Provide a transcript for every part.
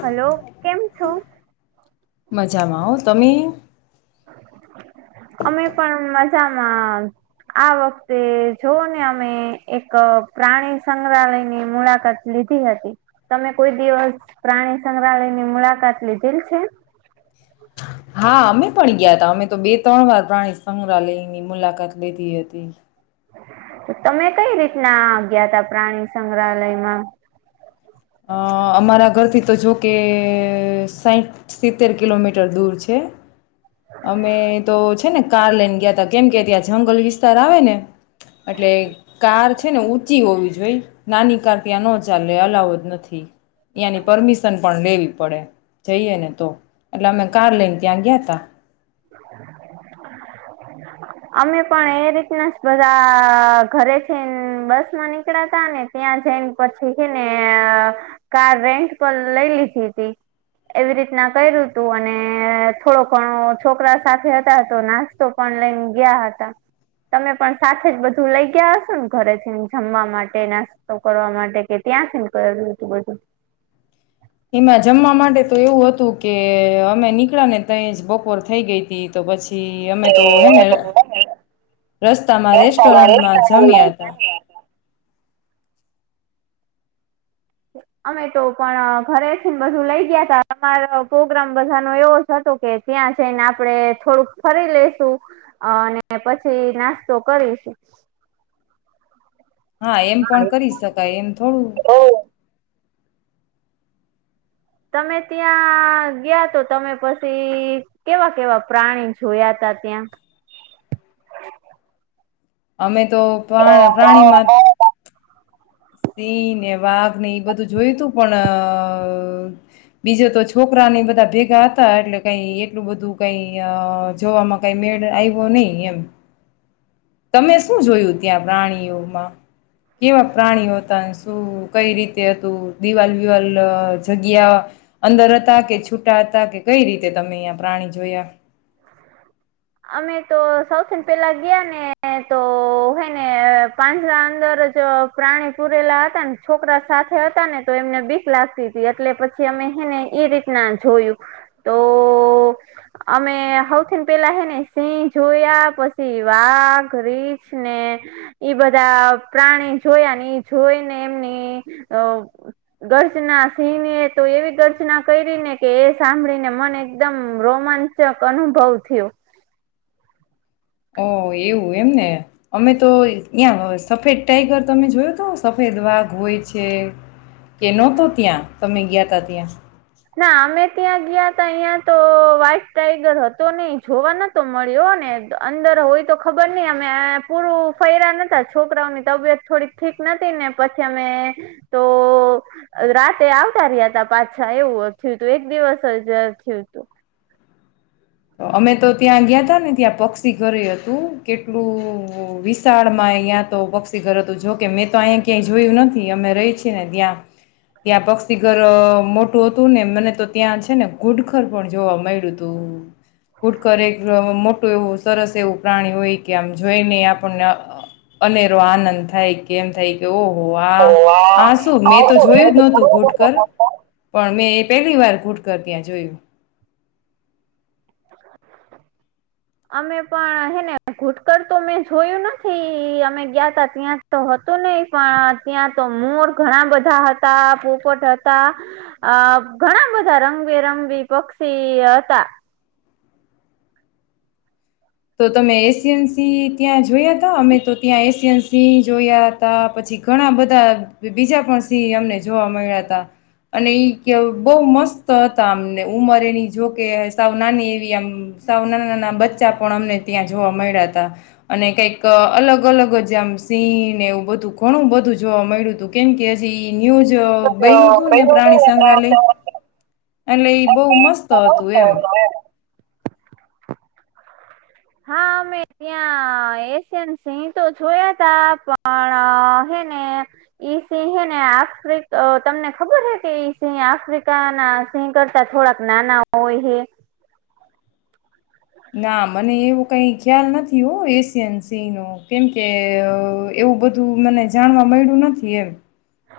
Hello કેમ છો મજામાં હો તમે? [inaudible] અમે પણ મઝ મજામાં આ વખતે જોવો ને અમે એક પ્રાણી સંગ્રહાલયની મુલાકાત લીધી હતી તમે કોઈ દિવસ પ્રાણી સંગ્રહાલયની મુલાકાત લીધેલ છે? હા અમે પણ ગ્યા હતા અમે તો બે ત્રણ વાર પ્રાણી સંગ્રહાલયની મુલાકાત લીધી હતી. તો તમે કઈ રીતના ગ્યા તા પ્રાણી સંગ્રહાલયમાં? અ અમારા ઘરથી તો જોકે સાઠ સિત્તેર કિલોમીટર દૂર છે. અમે તો છે ને કાર લઈને ગ્યા તા કેમ કે ત્યાં છે જંગલ વિસ્તાર આવે ને એટલે કાર છ છે ને ઊંચી હોવી જોઈએ નાની કાર ત્યાં નો ચાલે અલાઉ જ નથી. નથી નથી અયાની પરમિશન પણ લેવી પડે જઈએ ને તો એટલે અમે કાર લઈને ત્યાં ગયા તા અમે પણ એ રીતના બધા ઘરે જઈને બસ માં નીકળ્યા ત ને ત્યાં જઈને પછી છેને કાર રેન્ટ પર લઈ લીધી હતી એવી રીતના કર્યું તું અને થોડો ઘણો છોકરા સાથે હતા તો નાસ્તો પણ લઈને ગયા હતા તમે પણ સાથે જ બધું લઈ ગયાશો ને ઘરે થી જમવા માટે નાસ્તો કરવા માટે કે ત્યાંથી કરેલું હતું બધું એમાં જમવા માટે તો એવું હતું કે અમે નીકળા ને ત જ બપોર થઈ ગઈ હતી તો પછી પછી અમે તો હે ને રસ્તામાં રેસ્ટોરન્ટમાં જમ્યા હતા અમે તો પણ ઘરેથી બધું લઇ ગયા ત અમારો પ્રોગ્રામ બધાનો એવો જ હતો કે ત્યાં જઈને આપડ થોડુંક ફરી લસુ અને પછી નાસ્તો કરીશું હા એમ પણ કરી શકાય એમ થોડું ઓ તમે ત્યાં ગયા તો તમે પછી કેવા કેવા પ્રાણી જોયા તા ત્યાં અમે તો [inaudible] પાણીમાં સિંહ ને વાઘ ને એ બધું જોયું તું પણ બીજા તો છોકરાને બધા ભેગા હતા એટલે કઈ એટલું બધું કઈ જોવામાં કઈ મેળ આવ્યો નહી એમ, તમે શું જોયું ત્યાં પ્રાણીઓમાં કેવા પ્રાણીઓ શું કઈ રીતે હતું દિવાલ વિવાલ જગ્યા અંદર હતા કે છૂટા હતા કે કઈ રીતે તમે અયા પ્રાણી જોયા? અમે તો સૌથીન પેલા ગયા ને તો હેને પાંજરા અંદર જ પ્રાણી પુરેલા હતા ને છોકરા સાથે હતા ને તો એમને બીક લાગતી હતી એટલે પછી અમે હેને એઈ રીતના જોયું તો, અમે સૌથીન પેલા હેને સિંહ જોયા પછી વાઘ રીછ ને બધા પ્રાણી જોયા ને એ જોઈને એમની ગર્જના સિંહને તો એવી ગર્જના કરી ને કે એ સાંભળીને મને એકદમ રોમાંચક અનુભવ થયો. ઓ એવું એમને અમે તો અ્યાં સફેદ ટાઈગર તમે જોયો તો સફેદ વાઘ હોય છે કે નહતો, ત્યાં તમે ગયા ત ત્યાં. ના અમે ત્યાં ગયા ત અહં તો વ્હાઈટ ટાઈગર હતો નહ જોવા નતો મળ્યો ને અંદર હોય તો ખબર નઈ અમે પૂરું ફર્યા નતા છોકરાઓની તબિયત થોડી ઠીક નથી ને પછી અમે, તો, રાતે આવતા રહ્યા ત પાછા. એવું થયું તું એક દિવસ જ થયું તું. અમે તો ત્યાં ગયા હતાા ને ત્યાં પક્ષી ઘરે હતું કેટલું વિશાળમાં અ્યાં તો પક્ષી ઘર હતું જોકે મેં તો અહીંયા ક્યાંય જોયું નથી અમે રહી છીએ ને ત્યાં ત્યાં પક્ષીઘર મોટું હતું ને મને તો ત્યાં છે ને ઘુડખર પણ જોવા મળ્યું હતું. કુટકર એક મોટું એવું સરસ એવું પ્રાણી હોય કે આમ જોઈને આપણને અનેરો આનંદ થાય કે એમ થાય કે ઓ આ ઓ હ, શું વાહ મેં તો આવો જોયું જ નહોતું કૂટકર, ને. પણ મેં પેલી વાર ઘૂટકર ત્યાં જોયું. અમે પણ હેને ઘુટકર તો મેં જોયું નથી અમે ગયા ત ત્યાં તો હતું નહ પણ ત્યાં તો મોર ઘણા બધા હતા, પોપટ હતા અ ઘણા બધા રંગબેરંગબી પક્ષી હતા. તો તમે એશિયન સિંહ ત્યાં જોયા ત અમે તો ત્યાં એશિયન સિંહ જોયા હતા પછી ઘણા બધા બીજા પણ સિંહ અમને જોવા મળ્યા હતા અને બહ મસ્ત હતા અમને ઉંમર એની જોકે સાવ નાની એવી આમ સાવ નાના નાના બચ્ચા પણ અમને ત્યાં જોવા મળ્યા ત અને કઈક અલગ અલગ જ આમ સિન એવું બધું ઘણું બધું જોવા મળ્યું હતું, કેમ કે હજી ન્યૂજ બનનું હતું ને પ્રાણી સંગ્રહાલય, એટલે બહુ મસ્ત હતું એમ. હા અમે ત્યાં એશિયન સિંહ તો જોયા તા પણ હેને ઈ સિહેને આફ્રિક તમને ખબર છે કે ઈ સિહ આફ્રિકાના સિંહ કરતા થોડાક નાના હોય હે. ના મને એવું કઈ ખ્યાલ નથી હો એશિયન સિંહ નો કેમકે એવું બધું મને જાણવા મળ્યું નથી એમ.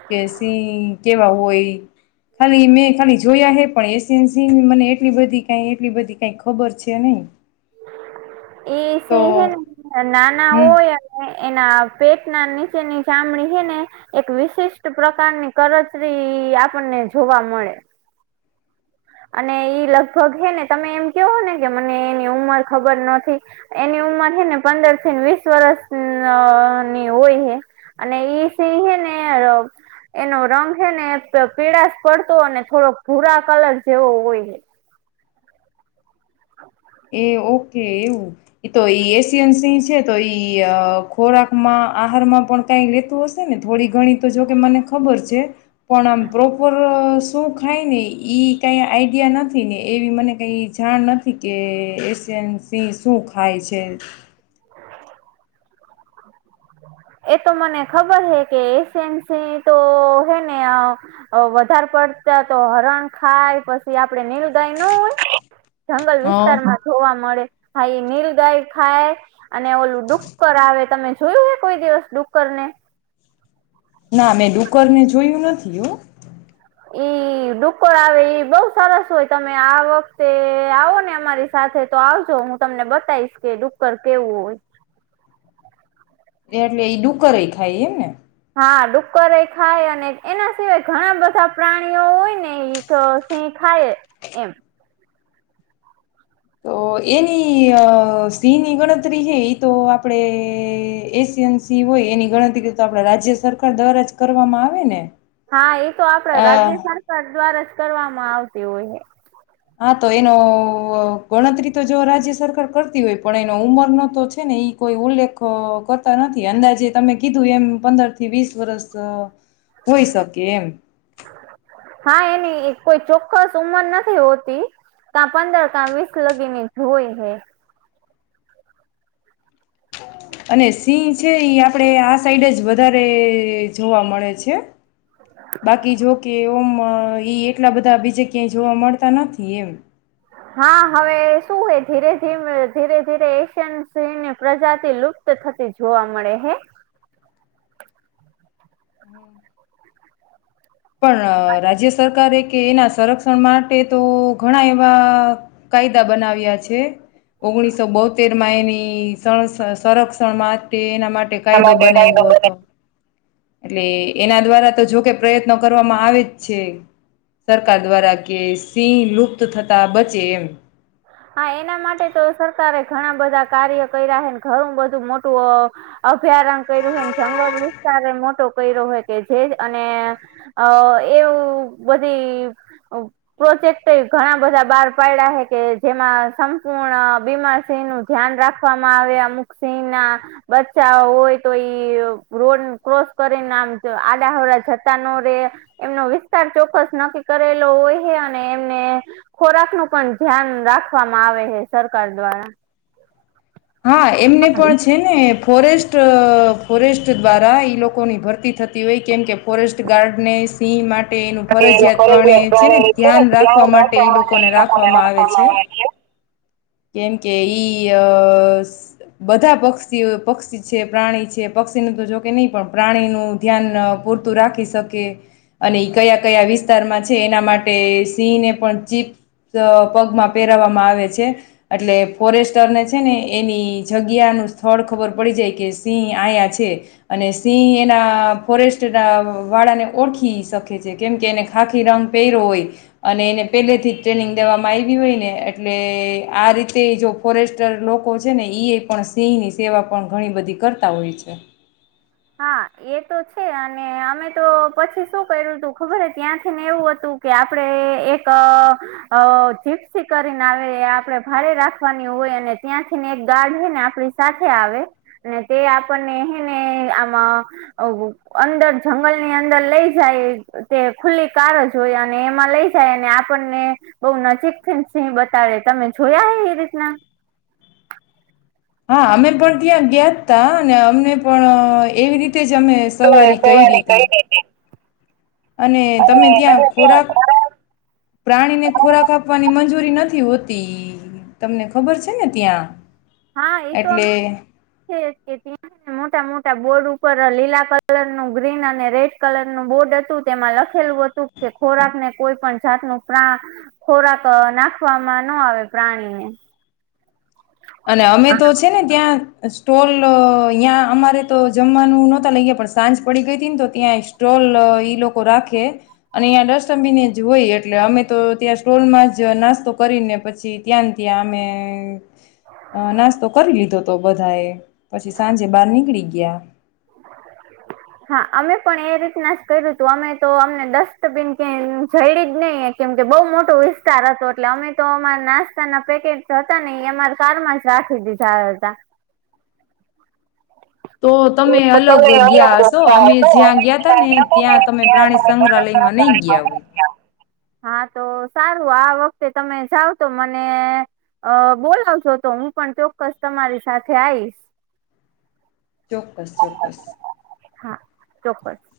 કે સિંહ કેવા હોય. ખાલી મેં ખાલી જોયા હે પણ એશએન્સીની મને એટલી બધી કાંઈ એટલી બધી કાંઈ ખબર છે હતી નહીં. એ સ નાના હમ હોય અને એના પેટના નીચેની ચામડી હે ને એક વિશિષ્ટ ગણતરી પ્રકારની આપણને જોવા મળે. અને ઈ લગભગ હેને તમે એમ કેવો ને કે મને એની ઉંમર ખબર નથી એની ઉંમર હેને પંદર થી વીસ વરષ ની હોય હે અને ઈ સિ હે ને એનો રંગ હે ને, પીળાશ પડતો અને થોડો ભૂરા કલર જેવો હોય હે. એ ઓ કે એવું એતો એશિયન સિંહ છે તો ઈ ખોરાકમાં આહારમાં પણ કઈ લેતું હશે ને થોડી ઘણી તો જોકે મને ખબર છે. પણ આમ પ્રોપર શું ખાય ને ઈ કઈ આઈડિયા નથી ને એવી મને કઈ જાણ નથી કે એશિયન સિંહ શું ખાય છે [inaudible] એતો મને ખબર હે કે એશિયણ સિંહ તો હે ને વધારે પડતા તો હરણ ખાય પછી આપડે નીલગાય ન હોય જંગલ હ વિસ્તારમાં જોવા મળે હાઈ નીલ ગાય ખાય અને ઓલું ડુક્કર આવે તમે જોયું હે કોઈ દિવસ ડુક્કર ને ના મેં ડુકરને જોયું નથી હો ઈ ડુક્કર આવે ઈ બોઉ સરસ હોય તમે આ વખતે આવો ને અમારી સાથે તો આવજો હું તમને બતાવીશ કે ડુક્કર કેવું હોય એ એટલે ઈ ડુકર એ ખાય એમ ને હા ડુક્કર એ ખાય અને એના સિવાય ઘણા બધા પ્રાણીઓ હોય ને એ સિહ ખાય એમ તો એની અ સિંહ ની ગણતરી છે એ તો આપડણે એશિયન સિહ હોય એની ગણતરી તો આપણા રાજ્ય સરકાર દ્વારા જ કરવામાં આવે ને હા એ તો આપડ અ રાજ્ય સરકાર દ્વારા જ કરવામાં આવતી હોય હે હા તો એનો ગણતરી તો જો રાજ્ય સરકાર કરતી હોય પણ એનો ઉંમરનો તો છે ને એ કોઈ ઉલ્લેખ કરતા નથી અંદાજે તમે કીધું એમ પંદર થી વીસ વર્ષ હોય શકે એમ હા એની કોઈ ચોક્કસ ઉંમર નથી હોતી કકા પંદર કાં વીસ લગીને હો ય હે અને સિંહ છે આપણેે આ સાઈડ જ વધારે જોવા મળે છે બાકી જો કે ઓમ ઈ એટલા બધા બીજે ક્યાંય જોવા મળતા નથી એમ હા હવે શું હે ધીરે ધી ધીરે ધીરે એશિયન સીહની પ્રજાતિ લુપ્ત થતી જોવા મળે હે પણ રાજ્ય સરકારે કે એના સંરક્ષણ માટે તો ઘણા એવા કાયદા બનાવ્યા છે ઓગણીસો બોતેર માં એની સણ સંરક્ષણ માટે ના માટે એના કાયદો માટે કાયદો બનાવવ્યો હતો એટલે એના દ્વારા તો જોકે પ્રયત્નો કરવામાં આવે જ છે સરકાર દ્વારા કે સિંહ લુપ્ત થતા બચે એમ હા એના માટે તો સરકારે ઘણા બધા કાર્ય કર્યા હને ઘણું બધું મોટું અભ્યારણ કર્યું હને જંગલ વિસ્તાર એ મોટો કર્યો હોય કે જે અને અ એવું બધી પ્રોજેક્ટએ ઘણા બધા બાર પાડ્યા હે કે જેમાં સંપૂર્ણ બીમાર સિંહ નું ધ્યાન રાખવામાં આવે અમુક સિંહ ના બચ્ચા હોય તો ઈ રોડ ક્રોસ કરીને આમ આડાહરા જતા ન રે એમનો વિસ્તાર ચોક્કસ નક્કી કરેલો હોય હે અને એમને ખોરાક નું પણ ધ્યાન રાખ રાખવામાં આવે છે સરકાર દ્વારા હા એમને પણ છે ને ફોરેસ્ટ ફોરેસ્ટ દ્વારા ઈ લોકોની ભરતી થતી હોય કેમ કે ફોરેસ્ટ ગાર્ડને સિંહ મા માટે એનું ફરજિયાત પ્રણે છે ને ધ્યાન રાખવા માટે ઈ લોકોને રાખવામાં આવે છે કેમ કે ઈ અ બસ બધા પક્ષીઓ પક્ષી છે પ્રાણી છે પક્ષીને તો જોકે નહી પણ પ્રાણી નું ધ્યાન પૂરતું રાખી શકે અને કયા કયા વિસ્તારમાં છે એના માટે સિંહને પણ ચીપ્સ પગમાં પહેરાવવામાં આવે છે એટલે ફોરેસ્ટરને છે ને એની જગ્યાનું સ્થળ ખબર પડી જાય કે સિંહ આયા છે અને સિંહ એના ફોરેસ્ટના વાળાને ઓળખી શકે છે કેમ કે એને ખાખી રંગ પેયરો હોય અને એને પહેલેથી જ ટ્રેનિંગ દેવામાં આવી હોય ને એટલે આ રીતે જો ફોરેસ્ટર લો લોકો છે ઈ પણ સિંહની સેવા પણ ઘણી બધી કરતા હોય છે હા એ તો છે અને અમે તો પછી શું કર્યું તું ખબર ત્યાંથીને એવું હતું કે આપણે એક જીપસિ કરીને આવે આપણે ભાડે રાખવાની હોય અને ત્યાંથીને એક ગાર્ડ છે ને આપડી સાથે આવે અને તે આપણને હે ને માં અંદર જંગલની અંદર લઈ જાય તે ખુલ્લી કારજ હોય અને એમાં લઈ જાય અને આપણને બો નજીકથી સિંહ બતાળે તમે જોયા હે એ રીતના હા અમે પણ ત્યા ગાયતા ને અમને પણ એવી રીતે તે જ અમે સવારી કયરી સવારે તી ગઈ હતી અને તમે અને ત્યાં ખોરાક પ્રાણીને ખોરાક આપવાની મંજૂ મંજૂરી નથી હોતી તમને ખબર છે ને ત્યાં હા એ તો એટલે અમે છે કે ત્યાં મોટા મોટા બોર્ડ ઉપર લીલા કલર નું ગ્રીન અને રેડ કલર નું બોર્ડ હતું તેમાં લખેલું હતું કે ખોરાકને કોઈ પણ જાતનું ખોરાક નાખવામાં નો આવે પ્રાણીને અને અમે તો છે ને ત્યાં સ્ટોલ અ્યાં અમારે તો જમવાનું નહોતા લાગ ગયા પણ સાંજ પડી ગઈ હતી ને તો ત્યાં સ્ટોલ ઈ લોકો રાખે, અને અ્યાં ડસ્ટબિને જ હોય એટલે અમે તો ત્યાં સ્ટોલમાં જ નાસ્તો કરીને પછી ત્યાં ત્યાં અમે અ નાસ્તો કરી લીધો હતો બધા એ, પછી સાંજે બાર નીકળી ગયા. હા અમે પણ એ રીતના જ કર્યું તું અમે તો અમને ડસ્ટબીન કે જઈડી જ નહી કેમ કે બઉુ મોટો વિસ્તાર હતો એટલે અમે તો અમારા નાસ્તાના પેકેટ હતા ને એ અમારા કારમાં જ રાખી દીધા હતા. તો તમે અલગ તમે અલગ ગયા હશો અમે હતો જ્યાં અને ગયા તા ને જ્યાં ત્યાં તમે પ્રાણી હતા ને સંગ્રહાલયમાં નહી ગયા ત્યાં હોય. તમે હા તો સારું આ વખતે તમે જાવ તો મને, બોલાવજો તો હું પણ ચોક્કસ તમારી સાથે આઈશ. ચોક્કસ ચોક્કસ. હા ચોક્કસ.